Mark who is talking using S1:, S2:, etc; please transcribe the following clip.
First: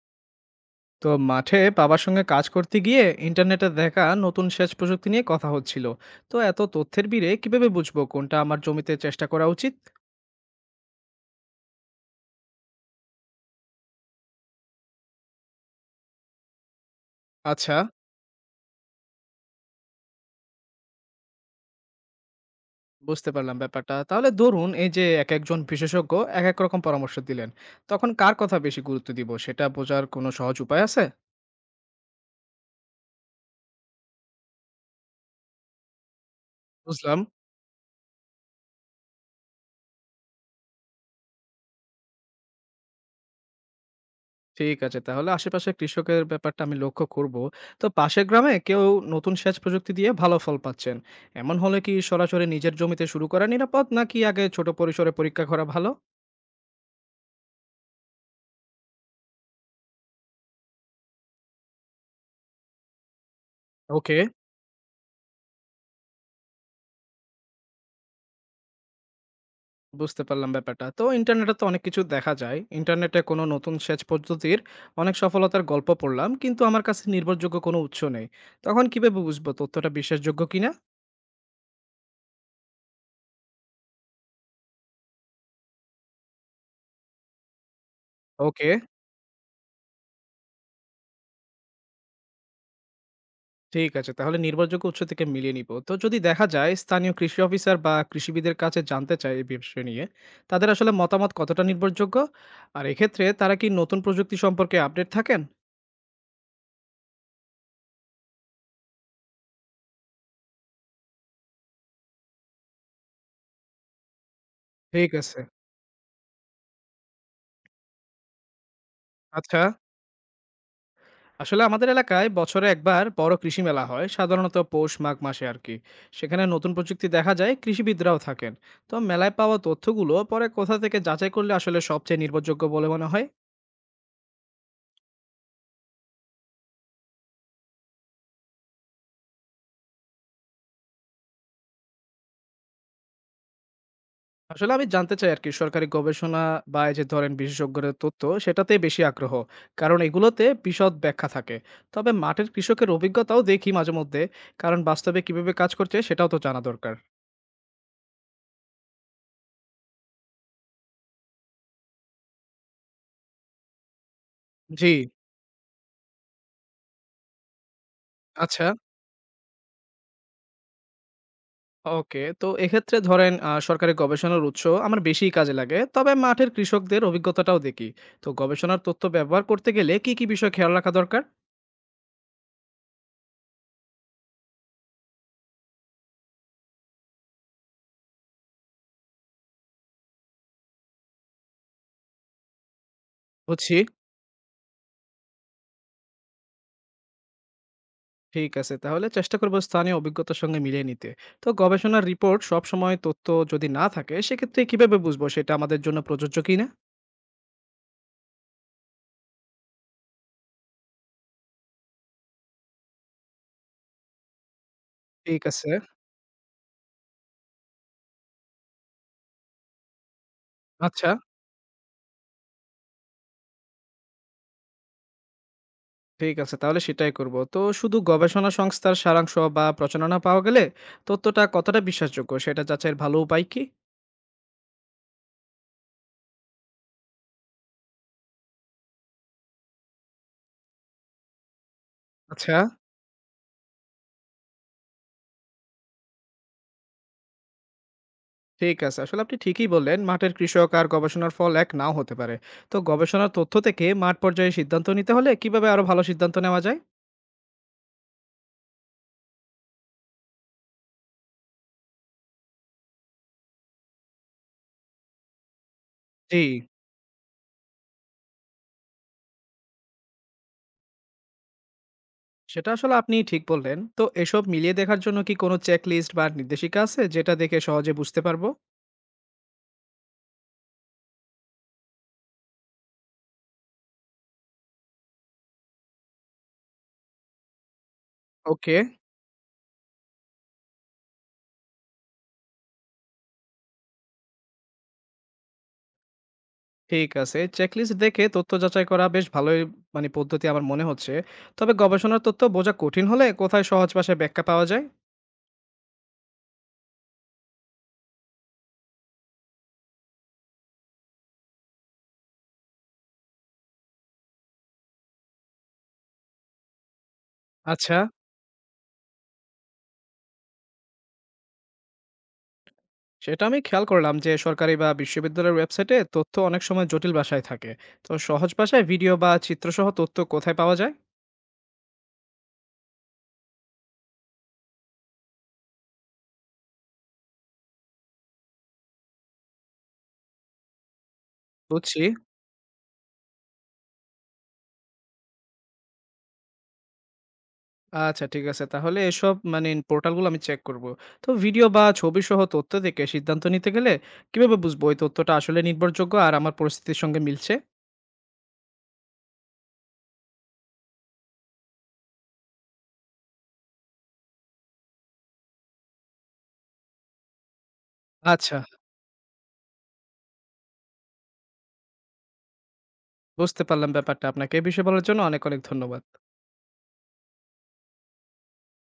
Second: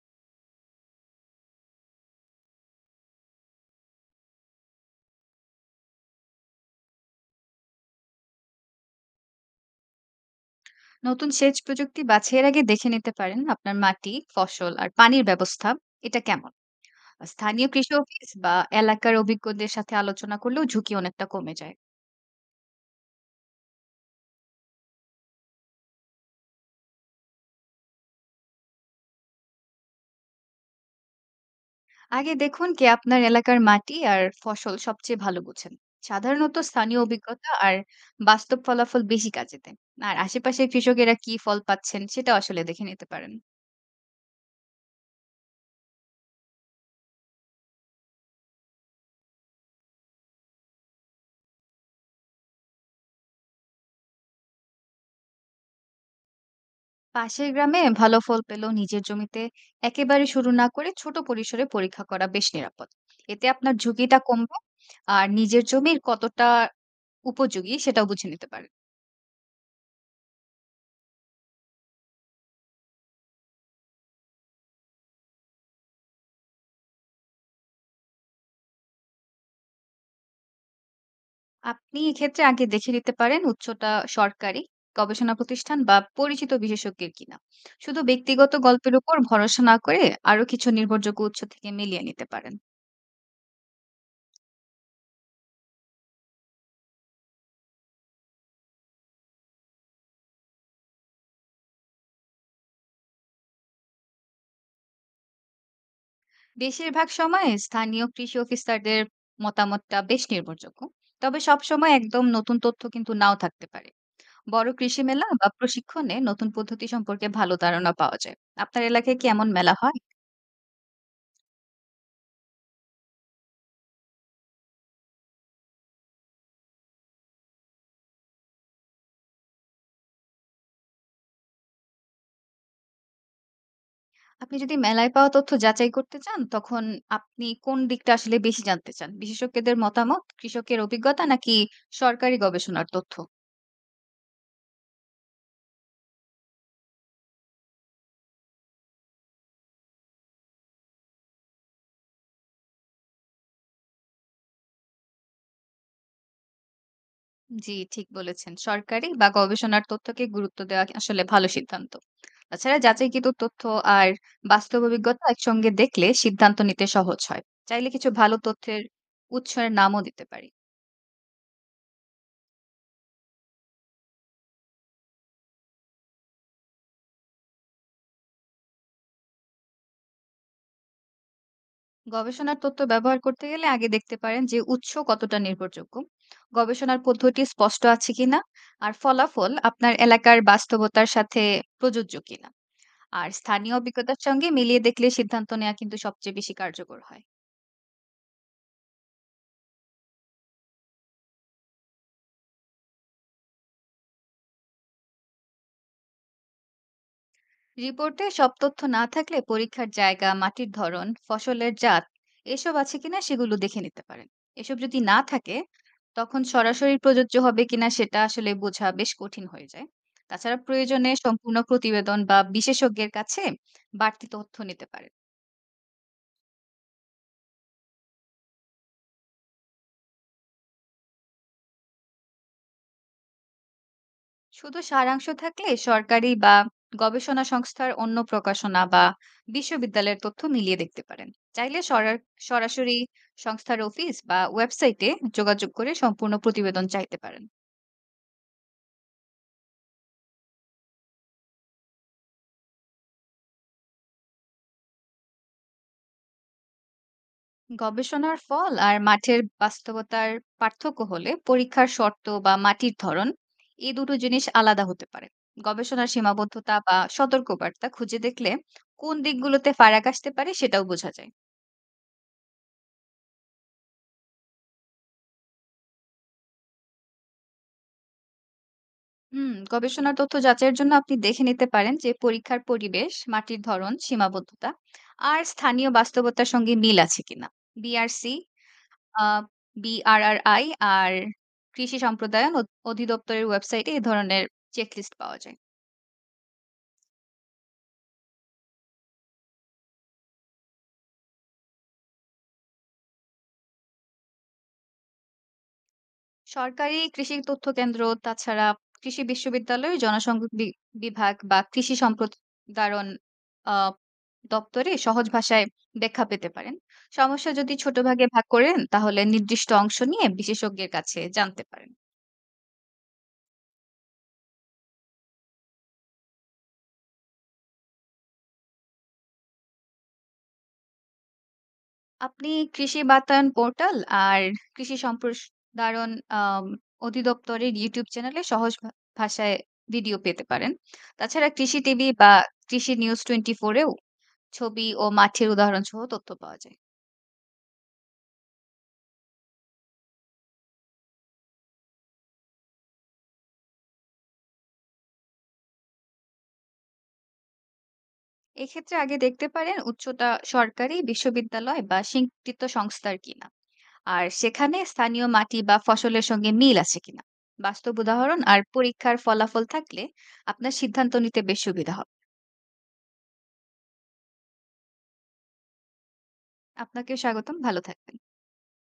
S1: তো মাঠে বাবার সঙ্গে কাজ করতে গিয়ে ইন্টারনেটে দেখা নতুন সেচ প্রযুক্তি নিয়ে কথা হচ্ছিল। তো এত তথ্যের ভিড়ে কিভাবে বুঝবো কোনটা আমার জমিতে চেষ্টা করা উচিত?
S2: নতুন সেচ প্রযুক্তি বাছাইয়ের আগে দেখে নিতে পারেন আপনার মাটি, ফসল আর পানির ব্যবস্থা এটা কেমন। স্থানীয়
S1: আচ্ছা,
S2: কৃষি অফিস বা এলাকার অভিজ্ঞদের সাথে আলোচনা করলেও ঝুঁকি অনেকটা কমে যায়।
S1: বুঝতে পারলাম ব্যাপারটা। তাহলে ধরুন এই যে এক একজন বিশেষজ্ঞ এক এক রকম পরামর্শ দিলেন, তখন কার কথা বেশি গুরুত্ব দিব সেটা বোঝার কোনো সহজ উপায় আছে?
S2: আগে দেখুন কে আপনার এলাকার মাটি আর ফসল সবচেয়ে ভালো বোঝেন। সাধারণত স্থানীয়
S1: বুঝলাম।
S2: অভিজ্ঞতা আর বাস্তব ফলাফল বেশি কাজে দেয়। আর আশেপাশের কৃষকেরা কি ফল পাচ্ছেন সেটা আসলে দেখে নিতে পারেন।
S1: ঠিক আছে, তাহলে আশেপাশে কৃষকের ব্যাপারটা আমি লক্ষ্য করব। তো পাশের গ্রামে কেউ নতুন সেচ প্রযুক্তি দিয়ে ভালো ফল পাচ্ছেন, এমন হলে কি সরাসরি নিজের জমিতে শুরু করা নিরাপদ, নাকি আগে ছোট পরিসরে পরীক্ষা করা ভালো?
S2: পাশের গ্রামে ভালো ফল পেলেও নিজের জমিতে একেবারে শুরু না করে ছোট পরিসরে পরীক্ষা করা বেশ নিরাপদ। এতে আপনার
S1: ওকে,
S2: ঝুঁকিটা কমবে আর নিজের জমির কতটা উপযোগী সেটাও বুঝে নিতে পারেন।
S1: বুঝতে পারলাম ব্যাপারটা। তো ইন্টারনেটে তো অনেক কিছু দেখা যায়। ইন্টারনেটে কোনো নতুন সেচ পদ্ধতির অনেক সফলতার গল্প পড়লাম, কিন্তু আমার কাছে নির্ভরযোগ্য কোনো উৎস নেই। তখন কিভাবে বুঝবো তথ্যটা বিশ্বাসযোগ্য কিনা?
S2: আপনি এক্ষেত্রে আগে দেখে নিতে পারেন উৎসটা সরকারি গবেষণা প্রতিষ্ঠান বা পরিচিত বিশেষজ্ঞের কিনা। শুধু ব্যক্তিগত
S1: ওকে।
S2: গল্পের উপর ভরসা না করে আরো কিছু নির্ভরযোগ্য উৎস থেকে মিলিয়ে নিতে পারেন।
S1: ঠিক আছে, তাহলে নির্ভরযোগ্য উৎস থেকে মিলিয়ে নিব। তো যদি দেখা যায় স্থানীয় কৃষি অফিসার বা কৃষিবিদের কাছে জানতে চাই এই বিষয় নিয়ে, তাদের আসলে মতামত কতটা নির্ভরযোগ্য, আর এক্ষেত্রে তারা কি নতুন প্রযুক্তি সম্পর্কে আপডেট থাকেন?
S2: বেশিরভাগ সময়ে স্থানীয় কৃষি অফিসারদের মতামতটা বেশ নির্ভরযোগ্য, তবে সব সময় একদম নতুন তথ্য কিন্তু নাও থাকতে পারে। বড় কৃষি
S1: ঠিক
S2: মেলা
S1: আছে।
S2: বা প্রশিক্ষণে নতুন পদ্ধতি সম্পর্কে ভালো ধারণা পাওয়া যায়। আপনার এলাকায় কি এমন
S1: আচ্ছা,
S2: মেলা হয়?
S1: আসলে আমাদের এলাকায় বছরে একবার বড় কৃষি মেলা হয়, সাধারণত পৌষ মাঘ মাসে আর কি। সেখানে নতুন প্রযুক্তি দেখা যায়, কৃষিবিদরাও থাকেন। তো মেলায় পাওয়া তথ্যগুলো পরে কোথা থেকে যাচাই করলে আসলে সবচেয়ে নির্ভরযোগ্য বলে মনে হয়?
S2: আপনি যদি মেলায় পাওয়া তথ্য যাচাই করতে চান, তখন আপনি কোন দিকটা আসলে বেশি জানতে চান, বিশেষজ্ঞদের মতামত, কৃষকের অভিজ্ঞতা নাকি সরকারি গবেষণার তথ্য?
S1: আসলে আমি জানতে চাই আরকি সরকারি গবেষণা বা এই যে ধরেন বিশেষজ্ঞদের তথ্য, সেটাতেই বেশি আগ্রহ। কারণ এগুলোতে বিশদ ব্যাখ্যা থাকে। তবে মাঠের কৃষকের অভিজ্ঞতাও দেখি মাঝে মধ্যে। কারণ বাস্তবে কিভাবে কাজ করছে সেটাও তো জানা দরকার।
S2: জি, ঠিক বলেছেন। সরকারি বা গবেষণার তথ্যকে গুরুত্ব দেওয়া আসলে ভালো সিদ্ধান্ত। তাছাড়া যাচাইকৃত তথ্য আর বাস্তব
S1: জি,
S2: অভিজ্ঞতা একসঙ্গে দেখলে সিদ্ধান্ত নিতে সহজ হয়। চাইলে কিছু ভালো
S1: আচ্ছা।
S2: তথ্যের উৎসের নামও দিতে পারি।
S1: ওকে। তো এক্ষেত্রে ধরেন সরকারি গবেষণার উৎস আমার বেশিই কাজে লাগে। তবে মাঠের কৃষকদের অভিজ্ঞতাটাও দেখি। তো গবেষণার তথ্য ব্যবহার করতে গেলে কী, কী বিষয় খেয়াল রাখা দরকার?
S2: গবেষণার তথ্য ব্যবহার করতে গেলে আগে দেখতে পারেন যে উৎস কতটা নির্ভরযোগ্য, গবেষণার পদ্ধতি স্পষ্ট আছে কিনা, আর ফলাফল আপনার এলাকার বাস্তবতার সাথে প্রযোজ্য কিনা। আর স্থানীয়
S1: বুঝছি।
S2: অভিজ্ঞতার সঙ্গে মিলিয়ে দেখলে সিদ্ধান্ত নেওয়া কিন্তু সবচেয়ে বেশি কার্যকর হয়।
S1: ঠিক আছে, তাহলে চেষ্টা করব স্থানীয় অভিজ্ঞতার সঙ্গে মিলিয়ে নিতে। তো গবেষণার রিপোর্ট সব সময় তথ্য যদি না থাকে, সেক্ষেত্রে কিভাবে বুঝবো সেটা আমাদের জন্য প্রযোজ্য কিনা?
S2: রিপোর্টে সব তথ্য না থাকলে পরীক্ষার জায়গা, মাটির ধরন, ফসলের জাত এসব আছে কিনা সেগুলো দেখে নিতে পারেন। এসব যদি না
S1: ঠিক
S2: থাকে
S1: আছে।
S2: তখন সরাসরি প্রযোজ্য হবে কিনা সেটা আসলে বোঝা বেশ কঠিন হয়ে যায়। তাছাড়া
S1: আচ্ছা,
S2: প্রয়োজনে সম্পূর্ণ প্রতিবেদন বা বিশেষজ্ঞের কাছে বাড়তি তথ্য নিতে পারেন।
S1: ঠিক আছে, তাহলে সেটাই করব। তো শুধু গবেষণা সংস্থার সারাংশ বা প্রচারণা পাওয়া গেলে তথ্যটা কতটা বিশ্বাসযোগ্য, সেটা যাচাইয়ের ভালো উপায় কি?
S2: শুধু সারাংশ থাকলে সরকারি বা গবেষণা সংস্থার অন্য প্রকাশনা বা বিশ্ববিদ্যালয়ের তথ্য মিলিয়ে দেখতে পারেন। চাইলে
S1: আচ্ছা।
S2: সরাসরি সংস্থার অফিস বা ওয়েবসাইটে যোগাযোগ করে সম্পূর্ণ প্রতিবেদন চাইতে পারেন।
S1: ঠিক আছে, আসলে আপনি ঠিকই বললেন মাঠের কৃষক আর গবেষণার ফল এক নাও হতে পারে। তো গবেষণার তথ্য থেকে মাঠ পর্যায়ে সিদ্ধান্ত নিতে হলে কিভাবে আরো ভালো সিদ্ধান্ত নেওয়া যায়?
S2: গবেষণার ফল আর মাঠের বাস্তবতার পার্থক্য হলে পরীক্ষার শর্ত বা মাটির ধরন এই দুটো জিনিস আলাদা হতে পারে। গবেষণার
S1: জি।
S2: সীমাবদ্ধতা বা সতর্কবার্তা খুঁজে দেখলে কোন দিকগুলোতে ফারাক আসতে পারে সেটাও বোঝা যায়।
S1: সেটা আসলে আপনি ঠিক বললেন। তো এসব মিলিয়ে দেখার জন্য কি কোনো চেকলিস্ট বা নির্দেশিকা আছে যেটা দেখে সহজে বুঝতে পারবো?
S2: হুম, গবেষণার তথ্য যাচাইয়ের জন্য আপনি দেখে নিতে পারেন যে পরীক্ষার পরিবেশ, মাটির ধরন, সীমাবদ্ধতা আর স্থানীয় বাস্তবতার সঙ্গে মিল আছে কিনা। বিআরসি,
S1: ওকে,
S2: আহ, বিআরআরআই আর কৃষি সম্প্রদায়ন অধিদপ্তরের ওয়েবসাইটে এই ধরনের চেকলিস্ট পাওয়া যায়।
S1: ঠিক আছে। চেকলিস্ট দেখে তথ্য যাচাই করা বেশ ভালোই মানে পদ্ধতি আমার মনে হচ্ছে। তবে গবেষণার তথ্য বোঝা কঠিন হলে কোথায় সহজ ভাষায় ব্যাখ্যা পাওয়া যায়?
S2: সরকারি কৃষি তথ্য কেন্দ্র, তাছাড়া কৃষি বিশ্ববিদ্যালয় জনসংযোগ বিভাগ বা কৃষি সম্প্রদায়ন দপ্তরে সহজ ভাষায় ব্যাখ্যা পেতে পারেন। সমস্যা যদি
S1: আচ্ছা,
S2: ছোট ভাগে ভাগ করেন তাহলে নির্দিষ্ট অংশ নিয়ে বিশেষজ্ঞের কাছে জানতে পারেন।
S1: সেটা আমি খেয়াল করলাম যে সরকারি বা বিশ্ববিদ্যালয়ের ওয়েবসাইটে তথ্য অনেক সময় জটিল ভাষায় থাকে। তো সহজ ভাষায় ভিডিও বা চিত্রসহ তথ্য কোথায় পাওয়া যায়?
S2: আপনি কৃষি বাতায়ন পোর্টাল আর কৃষি সম্প্রসারণ আম অধিদপ্তরের YouTube চ্যানেলে সহজ ভাষায় ভিডিও পেতে পারেন। তাছাড়া কৃষি
S1: বুঝছি।
S2: টিভি বা কৃষি নিউজ 24 এও ছবি ও মাঠের উদাহরণ সহ তথ্য পাওয়া যায়।
S1: আচ্ছা, ঠিক আছে। তাহলে এসব মানে পোর্টালগুলো আমি চেক করব। তো ভিডিও বা ছবিসহ তথ্য দেখে সিদ্ধান্ত নিতে গেলে কিভাবে বুঝবো এই তথ্যটা আসলে নির্ভরযোগ্য আর আমার পরিস্থিতির সঙ্গে মিলছে?
S2: এক্ষেত্রে আগে দেখতে পারেন উচ্চতা সরকারি বিশ্ববিদ্যালয় বা স্বীকৃত সংস্থার কিনা, আর সেখানে স্থানীয় মাটি বা ফসলের সঙ্গে মিল আছে কিনা। বাস্তব উদাহরণ
S1: আচ্ছা,
S2: আর পরীক্ষার ফলাফল থাকলে আপনার সিদ্ধান্ত নিতে বেশ সুবিধা হবে।
S1: বুঝতে পারলাম ব্যাপারটা। আপনাকে এ বিষয়ে বলার জন্য অনেক, অনেক ধন্যবাদ।
S2: আপনাকে স্বাগতম, ভালো থাকবেন।